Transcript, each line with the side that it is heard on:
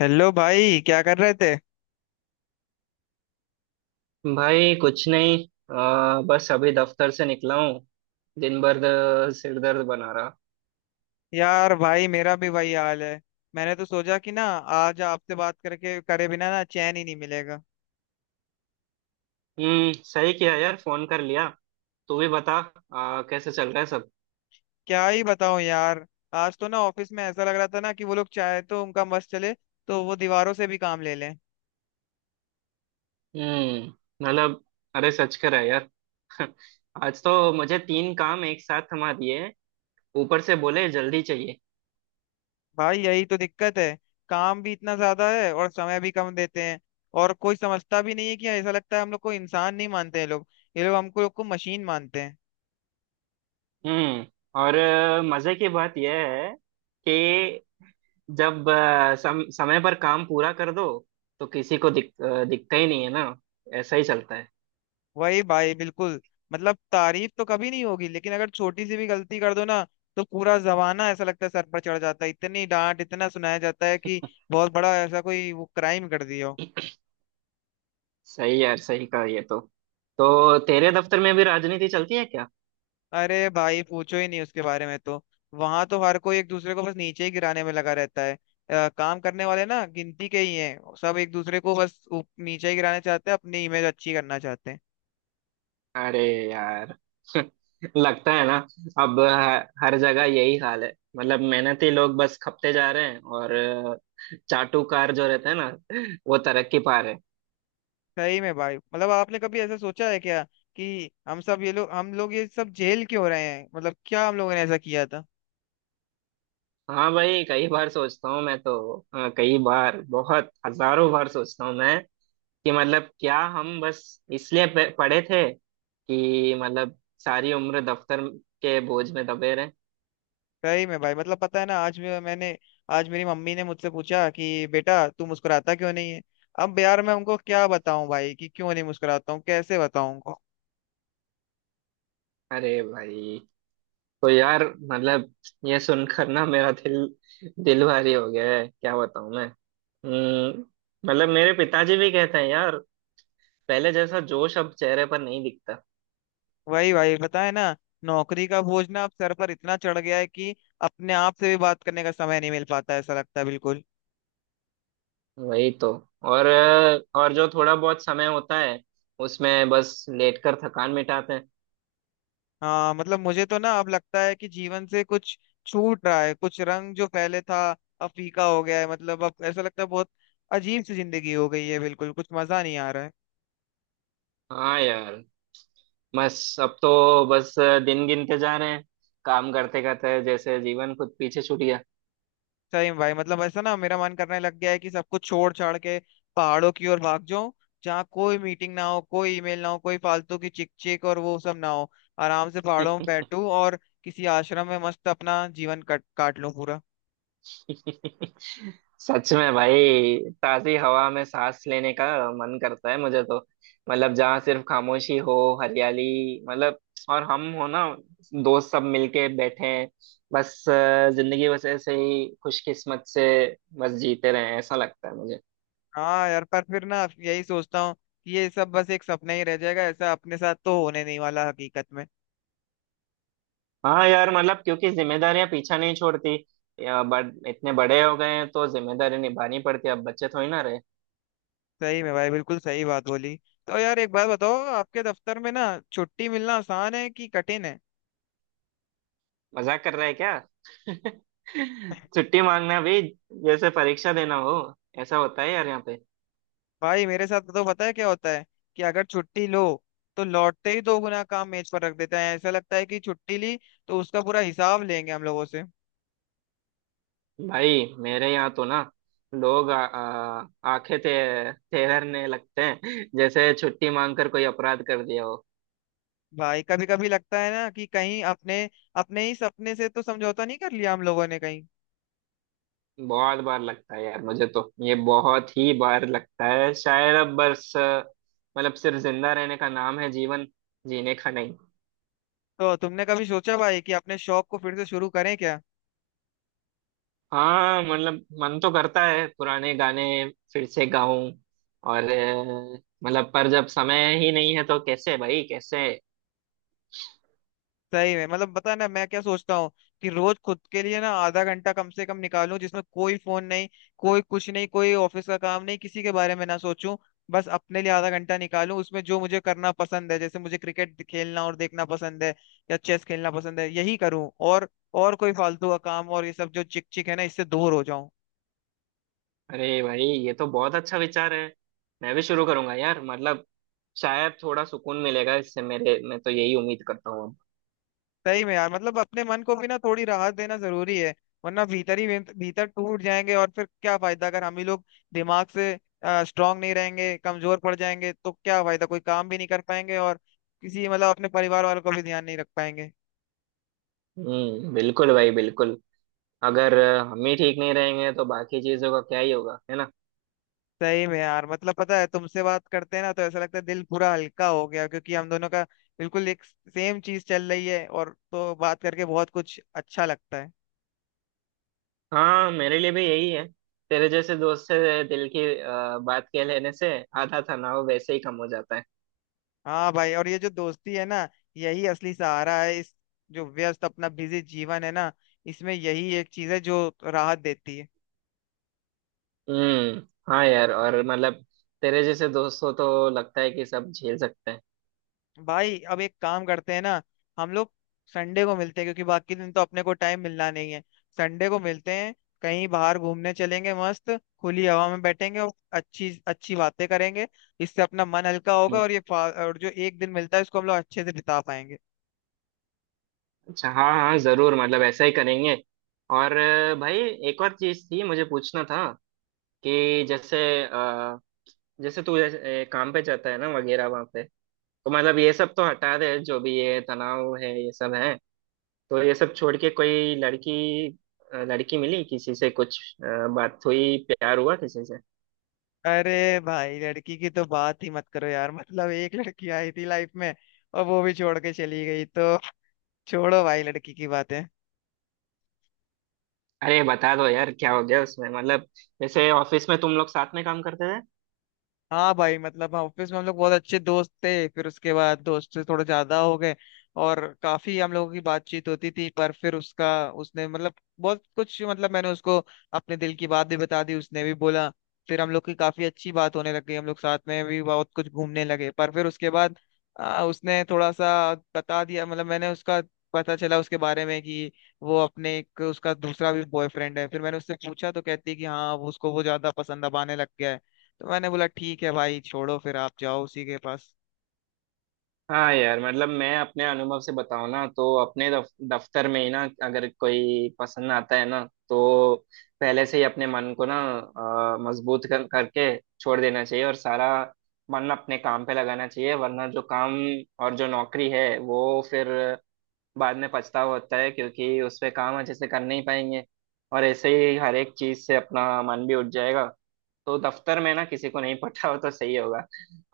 left: Hello भाई क्या कर रहे थे।
right: भाई कुछ नहीं। बस अभी दफ्तर से निकला हूँ। दिन भर सिर दर्द बना रहा।
left: यार भाई मेरा भी वही हाल है। मैंने तो सोचा कि ना आज आपसे बात करके करे बिना ना चैन ही नहीं मिलेगा।
right: हम्म, सही किया यार फोन कर लिया। तू भी बता। कैसे चल रहा है सब?
left: क्या ही बताऊं यार। आज तो ना ऑफिस में ऐसा लग रहा था ना कि वो लोग चाहे तो उनका बस चले तो वो दीवारों से भी काम ले लें।
right: हम्म। मतलब, अरे सच कर रहा है यार। आज तो मुझे तीन काम एक साथ थमा दिए। ऊपर से बोले जल्दी चाहिए।
left: भाई यही तो दिक्कत है। काम भी इतना ज्यादा है और समय भी कम देते हैं। और कोई समझता भी नहीं है कि ऐसा लगता है हम लोग को इंसान नहीं मानते हैं लोग। ये लोग हमको लोग को मशीन मानते हैं।
right: हम्म। और मजे की बात यह है कि जब समय पर काम पूरा कर दो तो किसी को दिखता ही नहीं है ना। ऐसा ही चलता है।
left: वही भाई बिल्कुल। मतलब तारीफ तो कभी नहीं होगी लेकिन अगर छोटी सी भी गलती कर दो ना तो पूरा जमाना ऐसा लगता है सर पर चढ़ जाता है। इतनी डांट इतना सुनाया जाता है कि बहुत बड़ा ऐसा कोई वो क्राइम कर दिया हो।
right: सही यार, सही कहा ये तो। तो तेरे दफ्तर में भी राजनीति चलती है क्या?
left: अरे भाई पूछो ही नहीं उसके बारे में तो। वहां तो हर कोई एक दूसरे को बस नीचे ही गिराने में लगा रहता है। काम करने वाले ना गिनती के ही हैं। सब एक दूसरे को बस नीचे ही गिराना चाहते हैं अपनी इमेज अच्छी करना चाहते हैं।
right: अरे यार। लगता है ना अब हर जगह यही हाल है। मतलब मेहनती लोग बस खपते जा रहे हैं और चाटुकार जो रहते हैं ना, वो तरक्की पा रहे हैं।
left: सही में भाई मतलब आपने कभी ऐसा सोचा है क्या कि हम सब ये लोग हम लोग ये सब जेल क्यों हो रहे हैं। मतलब क्या हम लोगों ने ऐसा किया था।
right: हाँ भाई, कई बार सोचता हूँ मैं तो। कई बार, बहुत हजारों बार सोचता हूँ मैं कि मतलब क्या हम बस इसलिए पढ़े थे कि मतलब सारी उम्र दफ्तर के बोझ में दबे रहे।
left: सही में भाई मतलब पता है ना आज मैंने आज मेरी मम्मी ने मुझसे पूछा कि बेटा तू मुस्कुराता क्यों नहीं है। अब यार मैं उनको क्या बताऊं भाई कि क्यों नहीं मुस्कुराता हूँ कैसे बताऊं उनको।
right: अरे भाई, तो यार, मतलब ये सुनकर ना मेरा दिल दिल भारी हो गया है। क्या बताऊं मैं? मतलब मेरे पिताजी भी कहते हैं यार, पहले जैसा जोश अब चेहरे पर नहीं दिखता।
left: वही भाई बताए ना। नौकरी का बोझ ना अब सर पर इतना चढ़ गया है कि अपने आप से भी बात करने का समय नहीं मिल पाता है, ऐसा लगता है बिल्कुल।
right: वही तो। और और जो थोड़ा बहुत समय होता है उसमें बस लेटकर थकान मिटाते हैं।
left: हाँ मतलब मुझे तो ना अब लगता है कि जीवन से कुछ छूट रहा है कुछ रंग जो पहले था अब फीका हो गया है। मतलब अब ऐसा लगता है बहुत अजीब सी जिंदगी हो गई है बिल्कुल कुछ मजा नहीं आ रहा है।
right: हाँ यार, बस अब तो, बस, दिन गिनते जा रहे हैं। काम करते करते जैसे जीवन खुद पीछे छूट गया।
left: सही में भाई मतलब ऐसा ना मेरा मन करने लग गया है कि सब कुछ छोड़ छाड़ के पहाड़ों की ओर भाग जाऊं। जहाँ कोई मीटिंग ना हो कोई ईमेल ना हो कोई फालतू की चिक चिक और वो सब ना हो। आराम से पहाड़ों में बैठूं और किसी आश्रम में मस्त अपना जीवन कट काट लूं पूरा।
right: सच में भाई, ताजी हवा में सांस लेने का मन करता है मुझे तो। मतलब जहाँ सिर्फ खामोशी हो, हरियाली, मतलब, और हम हो ना, दोस्त सब मिलके बैठे हैं। बस जिंदगी बस ऐसे ही खुशकिस्मत से बस जीते रहे, ऐसा लगता है मुझे।
left: हाँ यार पर फिर ना यही सोचता हूँ कि ये सब बस एक सपना ही रह जाएगा ऐसा अपने साथ तो होने नहीं वाला हकीकत में।
right: हाँ यार, मतलब क्योंकि जिम्मेदारियां पीछा नहीं छोड़ती। या बड़ इतने बड़े हो गए हैं तो जिम्मेदारी निभानी पड़ती है, अब बच्चे थोड़ी ना रहे।
left: सही में भाई बिल्कुल सही बात बोली। तो यार एक बात बताओ आपके दफ्तर में ना छुट्टी मिलना आसान है कि कठिन है।
right: मजाक कर रहे हैं क्या? छुट्टी मांगना भी जैसे परीक्षा देना हो ऐसा होता है यार यहाँ पे।
left: भाई मेरे साथ तो पता है क्या होता है कि अगर छुट्टी लो तो लौटते ही दो गुना काम मेज पर रख देते हैं। ऐसा लगता है कि छुट्टी ली तो उसका पूरा हिसाब लेंगे हम लोगों से।
right: भाई मेरे यहाँ तो ना, लोग आंखें ते तेरने लगते हैं जैसे छुट्टी मांगकर कोई अपराध कर दिया हो।
left: भाई कभी कभी लगता है ना कि कहीं अपने अपने ही सपने से तो समझौता नहीं कर लिया हम लोगों ने कहीं।
right: बहुत बार लगता है यार मुझे तो, ये बहुत ही बार लगता है, शायद अब बस मतलब सिर्फ जिंदा रहने का नाम है जीवन, जीने का नहीं।
left: तो तुमने कभी सोचा भाई कि अपने शौक को फिर से शुरू करें क्या।
right: हाँ मतलब मन तो करता है पुराने गाने फिर से गाऊं। और मतलब पर जब समय ही नहीं है तो कैसे भाई, कैसे?
left: सही में मतलब बता ना मैं क्या सोचता हूँ कि रोज खुद के लिए ना आधा घंटा कम से कम निकालूं जिसमें कोई फोन नहीं कोई कुछ नहीं कोई ऑफिस का काम नहीं किसी के बारे में ना सोचूं। बस अपने लिए आधा घंटा निकालूं उसमें जो मुझे करना पसंद है जैसे मुझे क्रिकेट खेलना और देखना पसंद है या चेस खेलना पसंद है यही करूं। और कोई फालतू का काम और ये सब जो चिक चिक है ना इससे दूर हो जाऊं।
right: अरे भाई, ये तो बहुत अच्छा विचार है। मैं भी शुरू करूंगा यार। मतलब शायद थोड़ा सुकून मिलेगा इससे मेरे। मैं तो यही उम्मीद करता हूँ अब।
left: सही में यार मतलब अपने मन को भी ना थोड़ी राहत देना जरूरी है। वरना भीतर ही भीतर भीतर टूट जाएंगे और फिर क्या फायदा अगर हम ही लोग दिमाग से स्ट्रांग नहीं रहेंगे कमजोर पड़ जाएंगे तो क्या फायदा कोई काम भी नहीं कर पाएंगे और किसी मतलब अपने परिवार वालों को भी ध्यान नहीं रख पाएंगे।
right: हम्म, बिल्कुल भाई, बिल्कुल। अगर हम ही ठीक नहीं रहेंगे तो बाकी चीजों का क्या ही होगा, है ना?
left: सही में यार मतलब पता है तुमसे बात करते हैं ना तो ऐसा लगता है दिल पूरा हल्का हो गया क्योंकि हम दोनों का बिल्कुल एक सेम चीज चल रही है और तो बात करके बहुत कुछ अच्छा लगता है।
right: हाँ, मेरे लिए भी यही है। तेरे जैसे दोस्त से दिल की बात कह लेने से आधा तनाव वैसे ही कम हो जाता है।
left: हाँ भाई और ये जो दोस्ती है ना यही असली सहारा है इस जो व्यस्त अपना बिजी जीवन है ना इसमें यही एक चीज है जो राहत देती है।
right: हम्म। हाँ यार, और मतलब तेरे जैसे दोस्त हो तो लगता है कि सब झेल सकते हैं।
left: भाई अब एक काम करते हैं ना हम लोग संडे को मिलते हैं क्योंकि बाकी दिन तो अपने को टाइम मिलना नहीं है। संडे को मिलते हैं कहीं बाहर घूमने चलेंगे मस्त खुली हवा में बैठेंगे और अच्छी अच्छी बातें करेंगे। इससे अपना मन हल्का होगा
right: हम्म,
left: और और जो एक दिन मिलता है उसको हम लोग अच्छे से बिता पाएंगे।
right: अच्छा, हाँ हाँ जरूर, मतलब ऐसा ही करेंगे। और भाई एक और चीज थी मुझे पूछना था कि जैसे, अ, जैसे तू काम पे जाता है ना वगैरह वहाँ पे, तो मतलब ये सब तो हटा दे जो भी ये तनाव है ये सब है, तो ये सब छोड़ के कोई लड़की, लड़की मिली किसी से, कुछ बात हुई, प्यार हुआ किसी से?
left: अरे भाई लड़की की तो बात ही मत करो यार मतलब एक लड़की आई थी लाइफ में और वो भी छोड़ के चली गई तो छोड़ो भाई लड़की की बातें।
right: अरे बता दो यार, क्या हो गया उसमें? मतलब जैसे ऑफिस में तुम लोग साथ में काम करते थे।
left: हाँ भाई मतलब ऑफिस में हम लोग बहुत अच्छे दोस्त थे फिर उसके बाद दोस्त से थोड़े ज्यादा हो गए और काफी हम लोगों की बातचीत होती थी पर फिर उसका उसने मतलब बहुत कुछ मतलब मैंने उसको अपने दिल की बात भी बता दी उसने भी बोला। फिर हम लोग की काफी अच्छी बात होने लग गई हम लोग साथ में भी बहुत कुछ घूमने लगे पर फिर उसके बाद उसने थोड़ा सा बता दिया मतलब मैंने उसका पता चला उसके बारे में कि वो अपने एक उसका दूसरा भी बॉयफ्रेंड है। फिर मैंने उससे पूछा तो कहती है कि हाँ वो उसको वो ज्यादा पसंद अब आने लग गया है। तो मैंने बोला ठीक है भाई छोड़ो फिर आप जाओ उसी के पास।
right: हाँ यार, मतलब मैं अपने अनुभव से बताऊँ ना तो अपने दफ्तर में ही ना अगर कोई पसंद आता है ना, तो पहले से ही अपने मन को ना मजबूत करके छोड़ देना चाहिए, और सारा मन अपने काम पे लगाना चाहिए। वरना जो काम और जो नौकरी है वो, फिर बाद में पछतावा होता है क्योंकि उस पे काम अच्छे से कर नहीं पाएंगे, और ऐसे ही हर एक चीज से अपना मन भी उठ जाएगा। तो दफ्तर में ना किसी को नहीं पता हो तो सही होगा।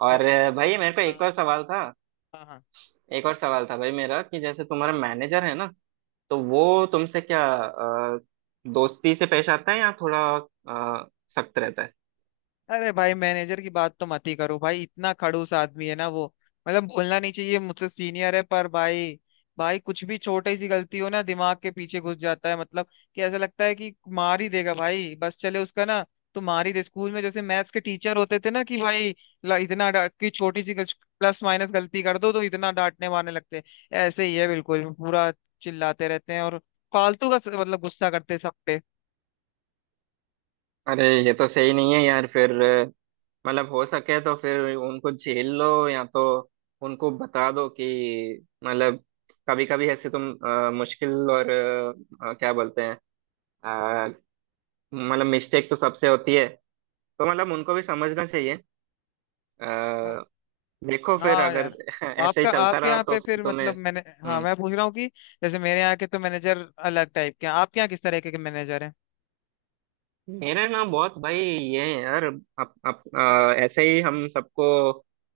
right: और
left: सही में भाई
right: भाई मेरे को एक और
left: हाँ।
right: सवाल था।
left: हाँ, हाँ।
right: एक और सवाल था भाई मेरा कि जैसे तुम्हारा मैनेजर है ना, तो वो तुमसे क्या, दोस्ती से पेश आता है या थोड़ा अ, सख्त रहता है?
left: अरे भाई मैनेजर की बात तो मत ही करो भाई इतना खड़ूस आदमी है ना वो। मतलब बोलना नहीं चाहिए मुझसे सीनियर है पर भाई भाई कुछ भी छोटी सी गलती हो ना दिमाग के पीछे घुस जाता है। मतलब कि ऐसा लगता है कि मार ही देगा भाई बस चले उसका ना तो मार ही दे। स्कूल में जैसे मैथ्स के टीचर होते थे ना कि भाई इतना डांट की छोटी सी प्लस माइनस गलती कर दो तो इतना डांटने वाने लगते हैं। ऐसे ही है बिल्कुल पूरा चिल्लाते रहते हैं और फालतू का मतलब गुस्सा करते हैं सब पे।
right: अरे ये तो सही नहीं है यार फिर। मतलब हो सके तो फिर उनको झेल लो, या तो उनको बता दो कि मतलब कभी कभी ऐसे तुम मुश्किल और क्या बोलते हैं, अ, मतलब मिस्टेक तो सबसे होती है, तो मतलब उनको भी समझना चाहिए। अ, देखो फिर
left: हाँ
right: अगर
left: यार।
right: ऐसे ही
left: आपका
right: चलता
left: आपके
right: रहा
left: यहाँ
right: तो
left: पे
right: फिर
left: फिर
right: तुम्हें।
left: मतलब मैंने हाँ मैं पूछ रहा हूँ कि जैसे मेरे यहाँ के तो मैनेजर अलग टाइप के हैं आपके यहाँ किस तरह के मैनेजर हैं।
right: मेरा नाम बहुत भाई ये है यार, अप, अप, आ, ऐसे ही हम सबको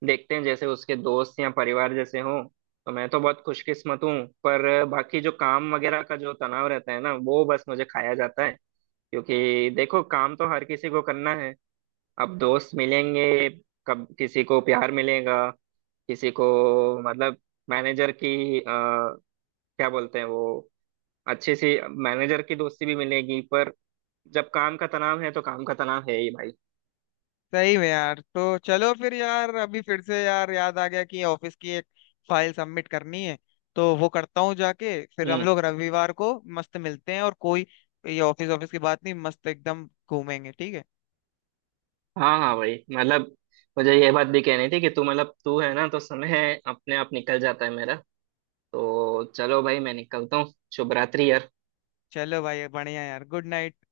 right: देखते हैं जैसे उसके दोस्त या परिवार जैसे हों, तो मैं तो बहुत खुशकिस्मत हूँ। पर बाकी जो काम वगैरह का जो तनाव रहता है ना, वो बस मुझे खाया जाता है। क्योंकि देखो, काम तो हर किसी को करना है। अब दोस्त मिलेंगे, कब किसी को प्यार मिलेगा, किसी को मतलब मैनेजर की क्या बोलते हैं वो, अच्छी सी मैनेजर की दोस्ती भी मिलेगी, पर जब काम का तनाव है तो काम का तनाव है ही भाई।
left: सही में यार तो चलो फिर यार अभी फिर से यार याद आ गया कि ऑफिस की एक फाइल सबमिट करनी है। तो वो करता हूँ जाके फिर हम
right: हम्म।
left: लोग रविवार को मस्त मिलते हैं। और कोई ये ऑफिस ऑफिस की बात नहीं मस्त एकदम घूमेंगे ठीक है।
right: हाँ हाँ भाई मतलब मुझे ये बात भी कहनी थी कि तू मतलब तू है ना तो समय अपने आप निकल जाता है मेरा। तो चलो भाई, मैं निकलता हूँ। शुभ रात्रि यार।
left: चलो भाई बढ़िया यार गुड नाइट।